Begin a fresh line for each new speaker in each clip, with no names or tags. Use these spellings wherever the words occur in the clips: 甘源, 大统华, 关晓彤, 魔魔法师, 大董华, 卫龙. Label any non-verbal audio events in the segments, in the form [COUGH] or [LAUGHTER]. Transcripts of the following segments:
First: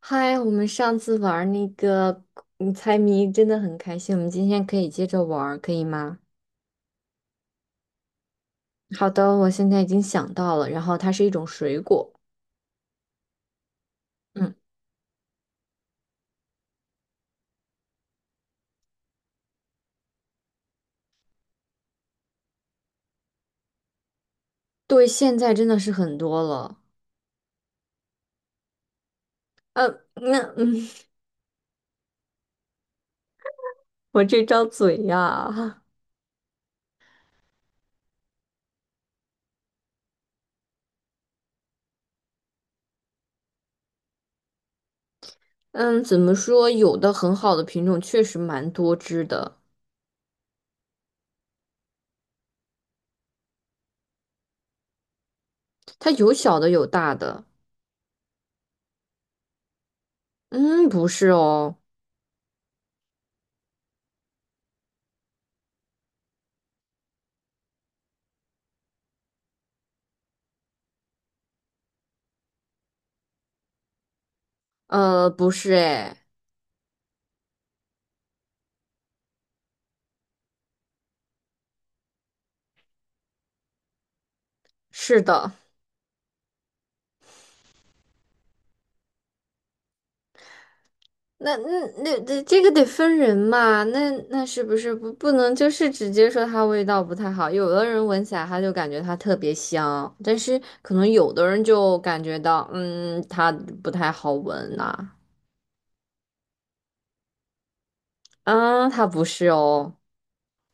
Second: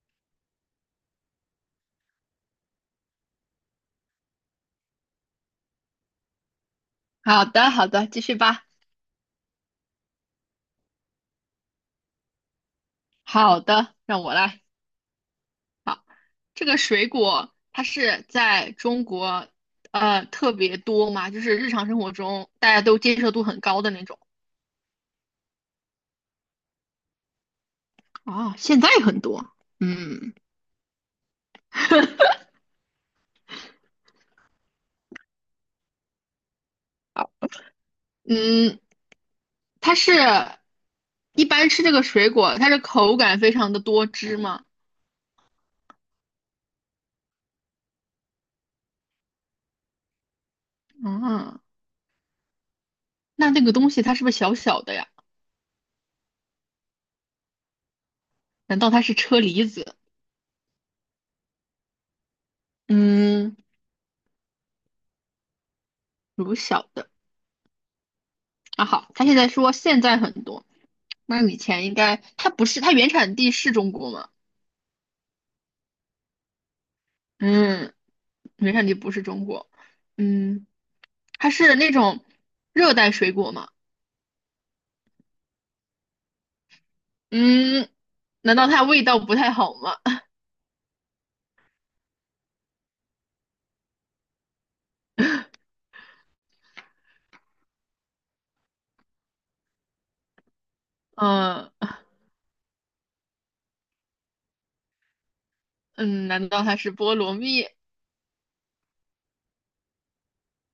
嗨，我们上次玩儿那个猜谜真的很开心，我们今天可以接着玩儿，可以吗？
好的，好的，继续吧。
好的，我现在已经想到了，然后它是一种水果。
好的，让我
嗯，
来。这个水果它是在中国特别多嘛，就是日常生活中大家都接受度很高的那种。
对，现在真的是很多了。
啊，现在很多。
呃，
嗯
那嗯，[LAUGHS] 我这张嘴呀，
嗯，它是一般吃这个水果，它是口感非常的多汁嘛。
嗯，怎么说？有的很好的品种确实蛮多汁的，
啊，那那个东西它是不是小小的呀？
它有小的有大的。
难道它是车厘子？
嗯，不是哦，
嗯，如小的。啊，好，他现在说现在很多，那以前应该他不是，他原产地是中国吗？
不是，哎，
嗯，原产地不是中国。嗯，它是那种热带水果吗？
是的。
嗯，难道它味道不太好吗？[LAUGHS]
那那那这这个得分人嘛，那是不是不能就是直接说它味道不太好？有的人闻起来他就感觉它特别香，但是可能有的人
嗯
就感觉到，它不太好闻呐、
嗯，难道它是菠萝蜜？
啊，它不是哦，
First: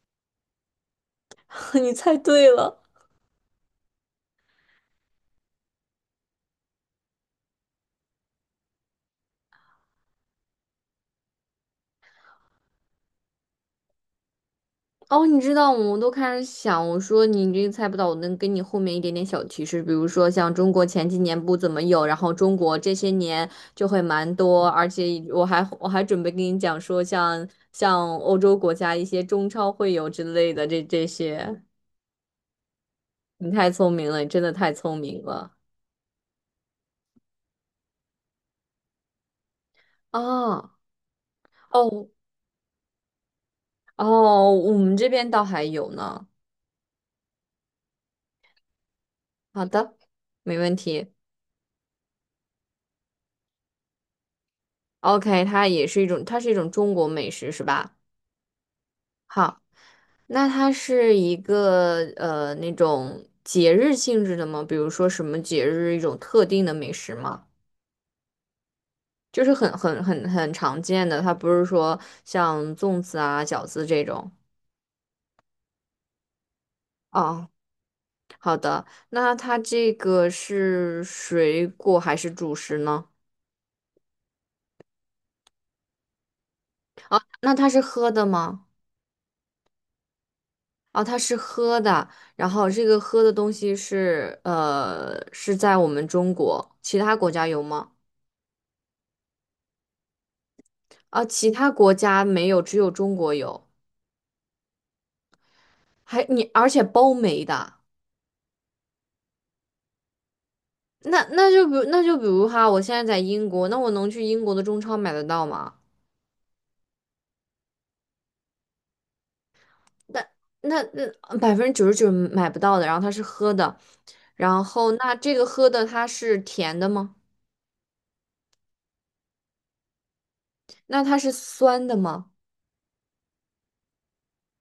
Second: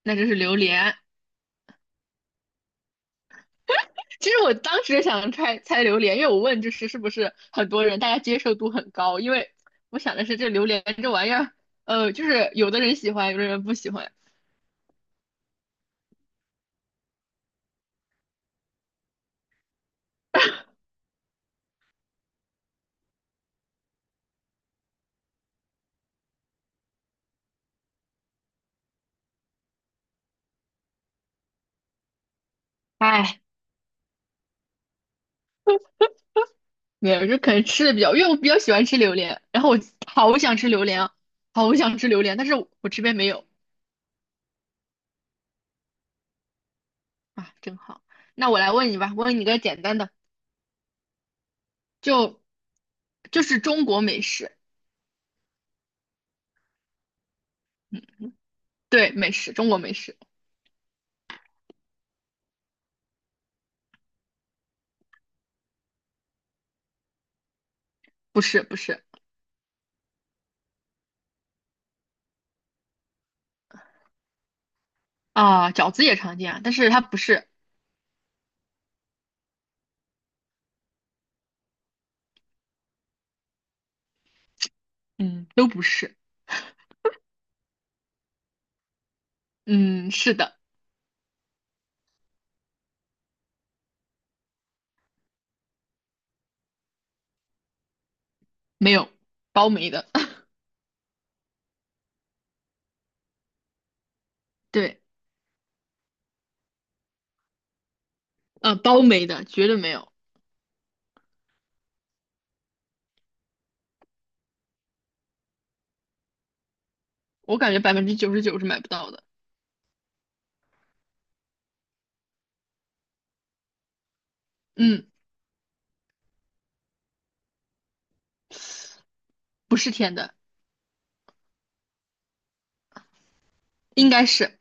那就是榴莲。
[LAUGHS] 你猜对了。
其实我当时想猜猜榴莲，因为我问就是是不是很多人大家接受度很高，因为我想的是这榴莲这玩意儿，就是有的人喜欢，有的人不喜欢。
哦，你知道，我都开始想，我说你这个猜不到，我能给你后面一点点小提示，比如说像中国前几年不怎么有，然后中国这些年就会蛮多，而且我还准备跟你讲说像欧洲国家一些中超会有之类的这些，
哎。
你太聪明了，你真的太聪明了
没有，就可能吃的比较，因为我比较喜欢吃榴莲，然后我好想吃
啊！
榴莲啊，好想
哦
吃榴莲，但是我这边没有。
哦，我们这边倒还有呢。
啊，真好。那我来问你吧，问你个
好
简
的，
单的，
没问题。
就就是中国美食。
OK，它也是一种，它是一种中国美食，是吧？
对，美食，
好。
中国美食。
那它是一个那种节日性质的吗？比如说什么节日一种特定的美食吗？
不是不是。
就是很常见的，它不是说像粽子啊、饺子这种。
啊，饺子也常见啊，但是它不
哦，
是。
好的，那它这个是水果还是主食呢？
嗯，都不是。
那它是喝的吗？
嗯，是的。
哦，它是喝的，然后这个喝的东西是是在我们中国，其他国家有吗？
没有，包没的。
啊，其他国家没有，只有中国有。
[LAUGHS] 对，
还你，而且包没的，
包没的，绝对没有。
就比如那就比如哈，我现在在英国，那我能去英国的中超买得到吗？
我感觉99%是买不到的。
那那99%买不到的，然后它是喝的，然后
嗯，
那这个喝的它是甜的吗？
不是甜的。
那它是酸的吗？
应该是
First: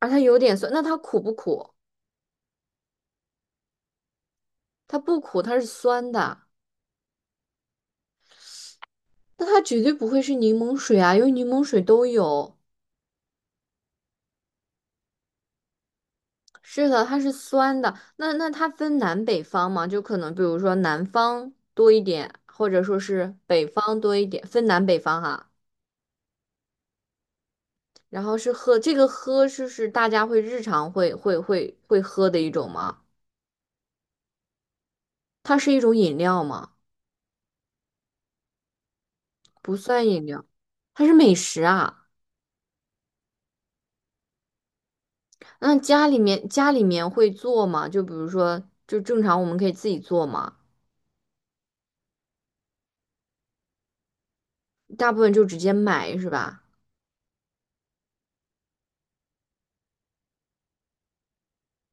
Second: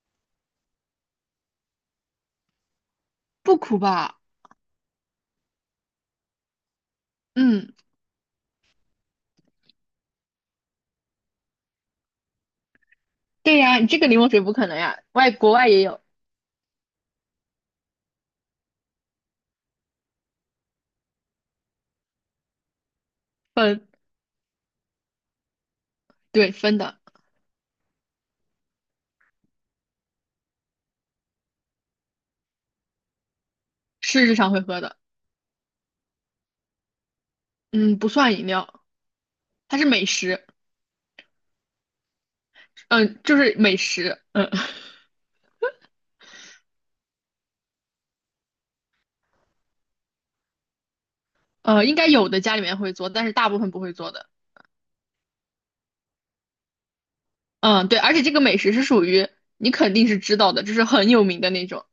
而它有点酸，那它苦不苦？
不苦吧。
它不苦，它是酸的，
嗯。
那它绝对不会是柠檬水啊，因为柠檬水都有。
对呀，你这个柠檬水不可能呀，外国外也有
是的，它是酸的。那那它分南北方吗？就可能比如说南方多一点，或者说是北
分。
方多一点，分南北方哈。
对，分的。
然后是喝，这个喝是大家日常会喝的一种吗？
是日常会喝的。
它是一种饮料吗？
嗯，不算饮料。
不
它是美
算饮料，
食。
它是美食啊。
嗯，就是美食。嗯，
那家里面会做吗？就比如说，就正常我们可以自己做吗？
应该有的家里面会做，但是大部分不会做的。
大部分就直接买是吧？
嗯，对，而且这个美食是属于你肯定是知道的，就是很有名的那种，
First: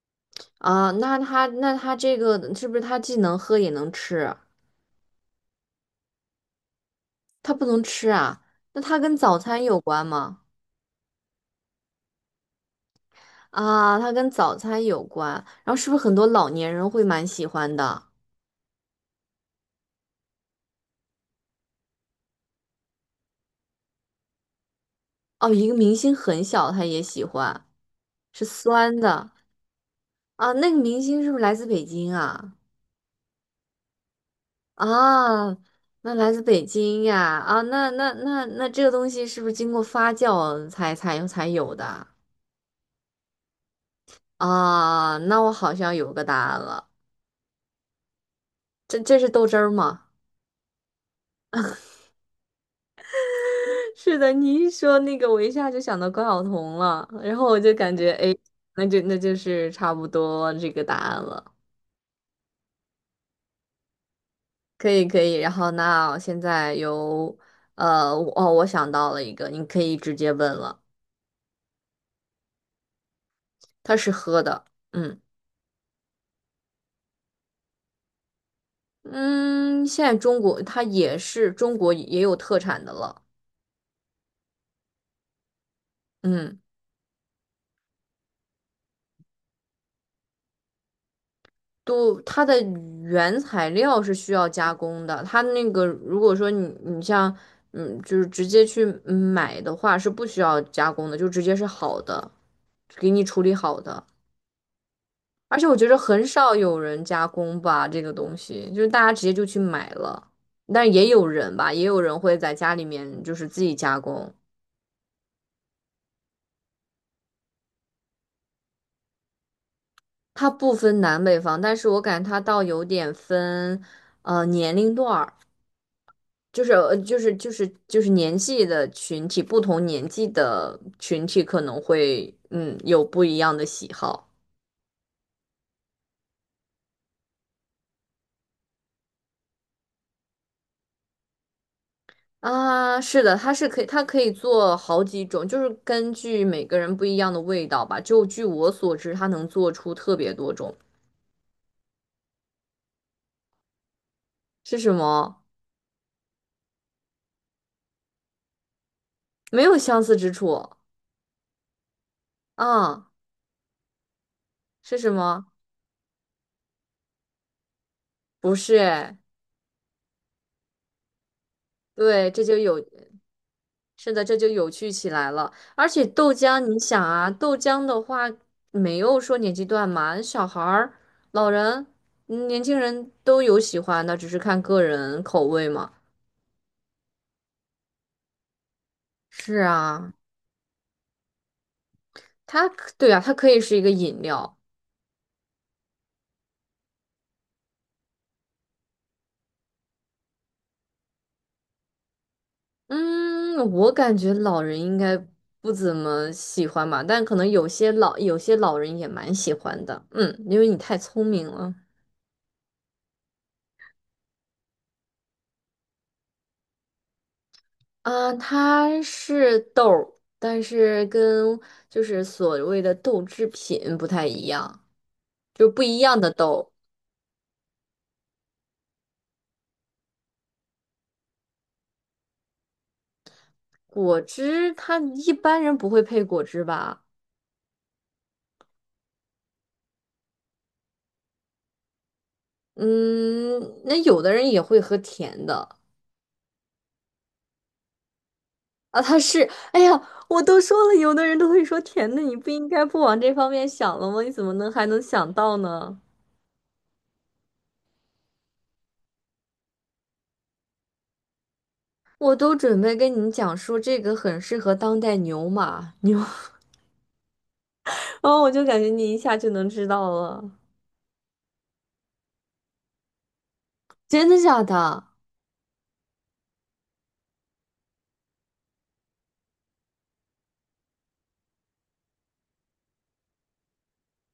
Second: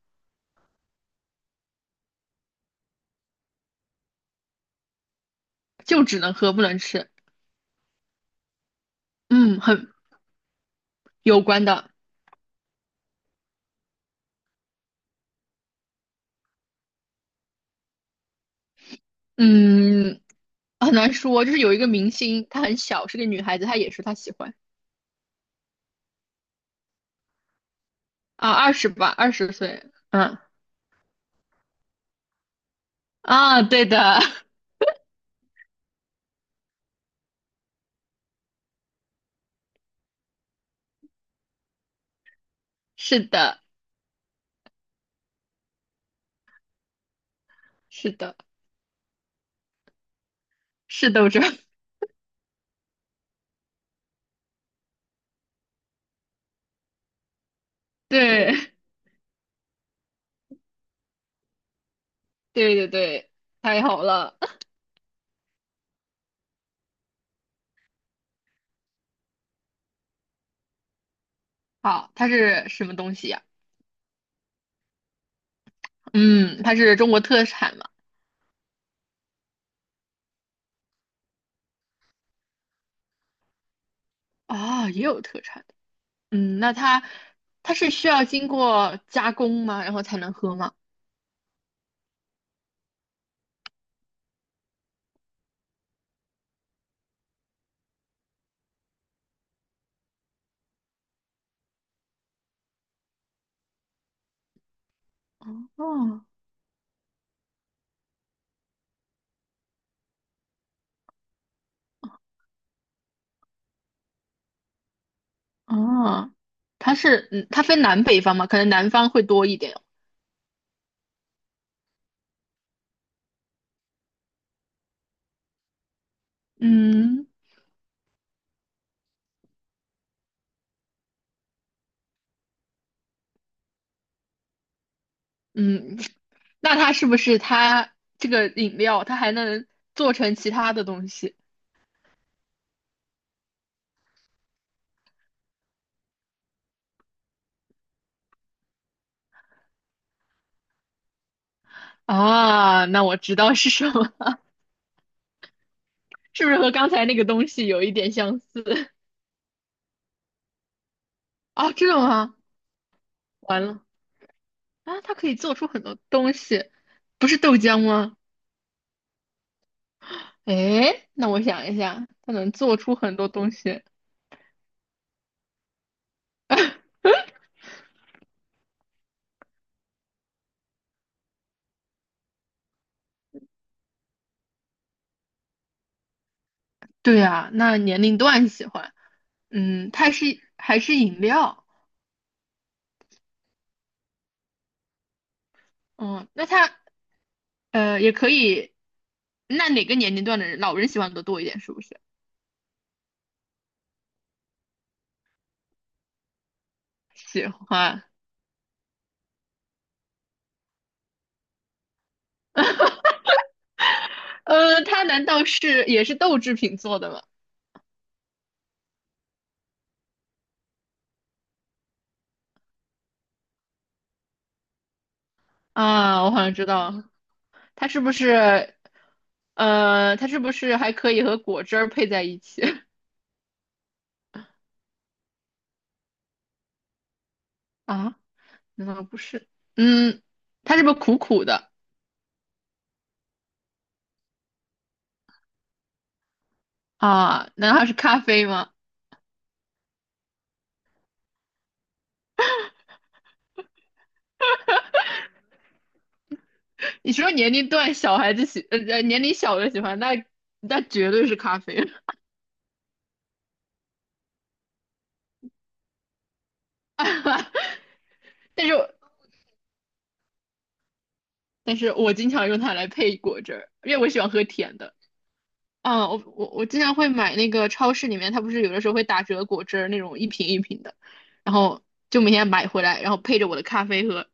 啊，那它这个是不是它既能喝也能吃？
就只能喝不能吃。
它不能吃啊？那它跟早
嗯，
餐有
很
关吗？
有关的。
啊，它跟早餐有关。然后是不是很多老年人会蛮喜欢的？
嗯，很难说，就是有一个明星，她很小，是个女孩子，她也说她喜欢。
哦，一个明星很小，他也喜欢，是
啊，二十
酸
吧，
的
20岁，嗯。
啊。那个明星是不是来自北京啊？
啊，对的。
啊，那来自北京呀？啊，那这个东西是不是经过发酵才有的啊？
[LAUGHS] 是的，
啊那我好像有个答案了，
是的，
这是豆汁儿吗？
是斗争。[LAUGHS]
是的，你一说那个，我一下就想到关晓彤了，然后我就感觉，哎，
对，
那就是差不多这个答案了，
对对对，太好了。
可以可以。然后那现在由，我想到了一个，你可以直接问了，
好，它是什么东西呀、
它是喝的，嗯
嗯，它是中国特产嘛？
嗯，现在中国它也是中国也有特产的了，
啊，也有特产的。
嗯。
嗯，那它是需要经过加工吗？然后才能喝吗？
都它的原材料是需要加工的，它那个如果说你像就是直接去买的话是不需要加工的，就直接是好的，给你处理好的。而且我觉得
哦
很少有人加工吧，这个东西就是大家直接就去买了，但也有人吧，也有人会在家里面就是自己加工。
哦，它是嗯，它分南北方嘛？可能南方会多一点。
它不分南北方，但是我感觉它倒有点分年龄段儿。就是呃就
嗯
是就是就是年纪的群体，不同年纪的群体可能会有不一样的喜好
嗯，那它是不是它这个饮料它还能做成其他的东西
啊。是的，它是可以，它可以做好几种，就是根据每个人不一样的味道吧。就据我所知，它能做出特别多种。
啊？那我知道是什么。
是什么？
是不是和刚才那个东西有一点相似？[LAUGHS]
没有相似之处
啊，这的吗？
啊？
完了
是
啊，
什
它可以
么？
做出很多东西，不是豆浆吗？
不是哎，
诶，那我想一下，
对，
它
这
能
就
做
有。
出很多东西。
是的，这就有趣起来了。而且豆浆，你想啊，豆浆的话没有说年纪段嘛，小孩儿、老人、年轻人都有喜欢的，只是看个人口味嘛。
对呀，那年龄段喜欢。
是
嗯，它
啊，
是还是饮料？
它可对啊，它可以是一个饮料。
嗯，那它也可以。那哪个年龄段的人，老人喜欢的多一点？是不是？
嗯，我感觉老人应该不怎么喜欢吧，但可
喜
能
欢。
有些老人也蛮喜欢的。嗯，因为你太聪明了。
它难道是也是豆制品做的吗？
啊，它是豆儿，但是跟就是所谓的豆制品不太一样，就是不一样
啊，
的
我好像知
豆。
道，它是不是它是不是还可以和果汁儿配在一起
果汁，它一般人不会配果汁吧？
[LAUGHS] 啊？难道不是？嗯，它是不是苦苦的
嗯，那有的人也会喝甜的
啊？难道是咖啡吗？
啊。它是，哎呀，我都说了，有的人都会说甜的，你不应该不往这方面想了吗？你怎么能还能想到呢？
你说年龄段小孩子年龄小的喜欢，那绝对是咖啡。
我都准备跟你讲说这个很适合当代牛马牛，[LAUGHS] 哦，我
[LAUGHS]
就
但是
感觉你一下就能知道了。
但是我经常用它来配果汁儿，因为我喜
真
欢
的
喝
假
甜的。
的？
嗯，我经常会买那个超市里面，它不是有的时候会打折果汁儿那种一瓶一瓶的，然后就每天买回来，然后配着我的咖啡喝。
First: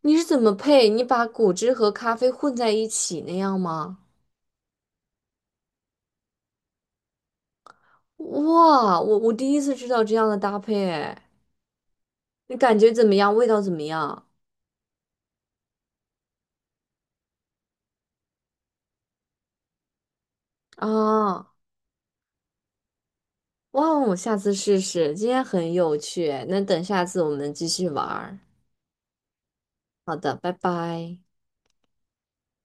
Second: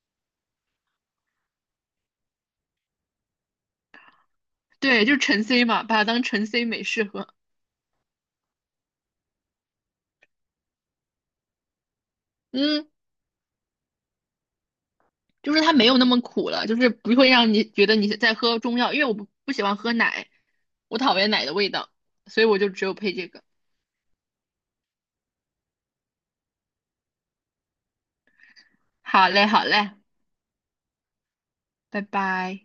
你是怎么配？你把果汁和咖啡混在一起那样吗？
对，就是橙 C 嘛，把它当橙 C 美式喝。
哇，我第一次知道这样的搭配，哎，你感
嗯，
觉怎么样？味道怎么样？
就是它没有那么苦了，就是不会让你觉得你在喝中药，因为我不喜欢喝奶，我讨厌奶
啊，
的味道，所以我就只有配这个。
哇哦，我下次试试。今天很有趣哎，那等下次我们继续玩儿。
好嘞，好嘞，
好的，拜拜。
拜拜。